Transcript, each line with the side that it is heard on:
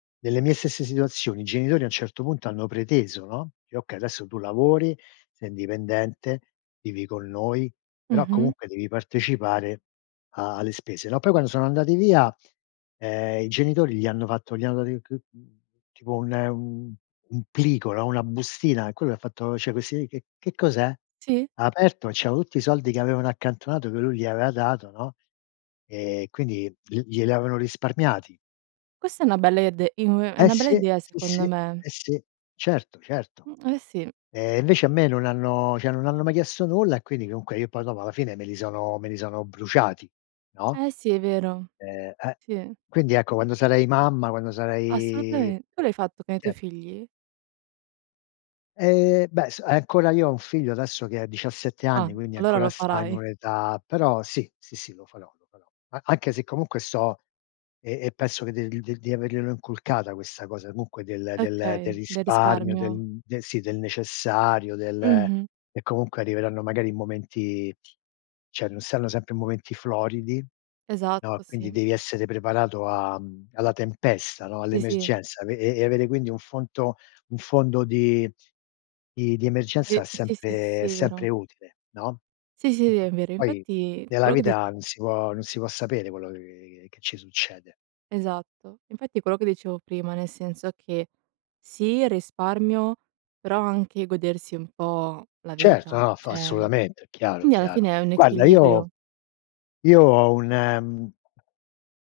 left: Nelle mie stesse situazioni, i genitori, a un certo punto, hanno preteso, no: “Okay, adesso tu lavori, sei indipendente, vivi con noi, però,
right: Mh-mh.
left: comunque, devi partecipare a alle spese, no?” Poi, quando sono andati via, ehm, i genitori gli hanno fatto gli hanno rinc mhmm, tipo un un plico, no, una bustina. E Quello ha fatto: “Cioè, questi che che cos'è?”
right: Sì.
left: Ha aperto. C'erano tutti i soldi che avevano accantonato che lui gli aveva dato, no, e quindi gl gliel'avevano risparmiati.
right: Questa è una bella ide uhm, è
left: Eh,
right: una bella
left: sì,
right: idea
left: sì, sì.
right: secondo me.
left: Eh, sì. Certo, certo.
right: Mh. Eh, sì.
left: Eh, invece, a me non hanno cioè, non hanno mai chiesto nulla e, quindi, comunque, io, poi, dopo, alla fine, me li sono me li sono bruciati, no,
right: Eh, sì, è vero.
left: ehm, eh.
right: Sì.
left: Quindi, ecco, quando sarei mamma quando sarei,
right: Assolutame Tu l'hai fatto con i tuoi
left: cioè
right: figli?
left: Eh, beh, s ancora io ho un figlio, adesso, che ha 17
right: Ah.
left: anni, quindi
right: Allora lo
left: ancora sta in
right: farai.
left: un'età, però, sì, sì, sì, lo farò, lo farò. A anche se, comunque, sto e e penso che di di averglielo inculcata questa cosa, comunque, del del del
right: Okay, del
left: risparmio,
right: risparmio.
left: del del sì, del necessario, del
right: Mh-mh.
left: e, comunque, arriveranno, magari, in momenti cioè, non saranno sempre momenti floridi, no,
right: Esatto,
left: quindi
right: sì.
left: devi essere preparato am alla tempesta, no,
right: Sì, sì.
left: all'emergenza. E e e avere, quindi, un fonto un fondo di di emergenza
right: Di
left: è
right: sì, sì,
left: sempre è
right: sì, è vero.
left: sempre utile, no.
right: Sì, sì ve è vero,
left: Poi
right: infatti
left: nella
right: quello che di
left: vita, non si può non si può sapere quello che che ci succede.
right: Esatto, infatti è quello che dicevo prima, nel senso che sì, il risparmio, però anche godersi un po' la
left: Certo,
right: vita,
left: no, fa
right: cioè,
left: assolutamente, è chiaro,
right: quindi alla
left: chiaro.
right: fine è un
left: Guarda io
right: equilibrio.
left: io ho un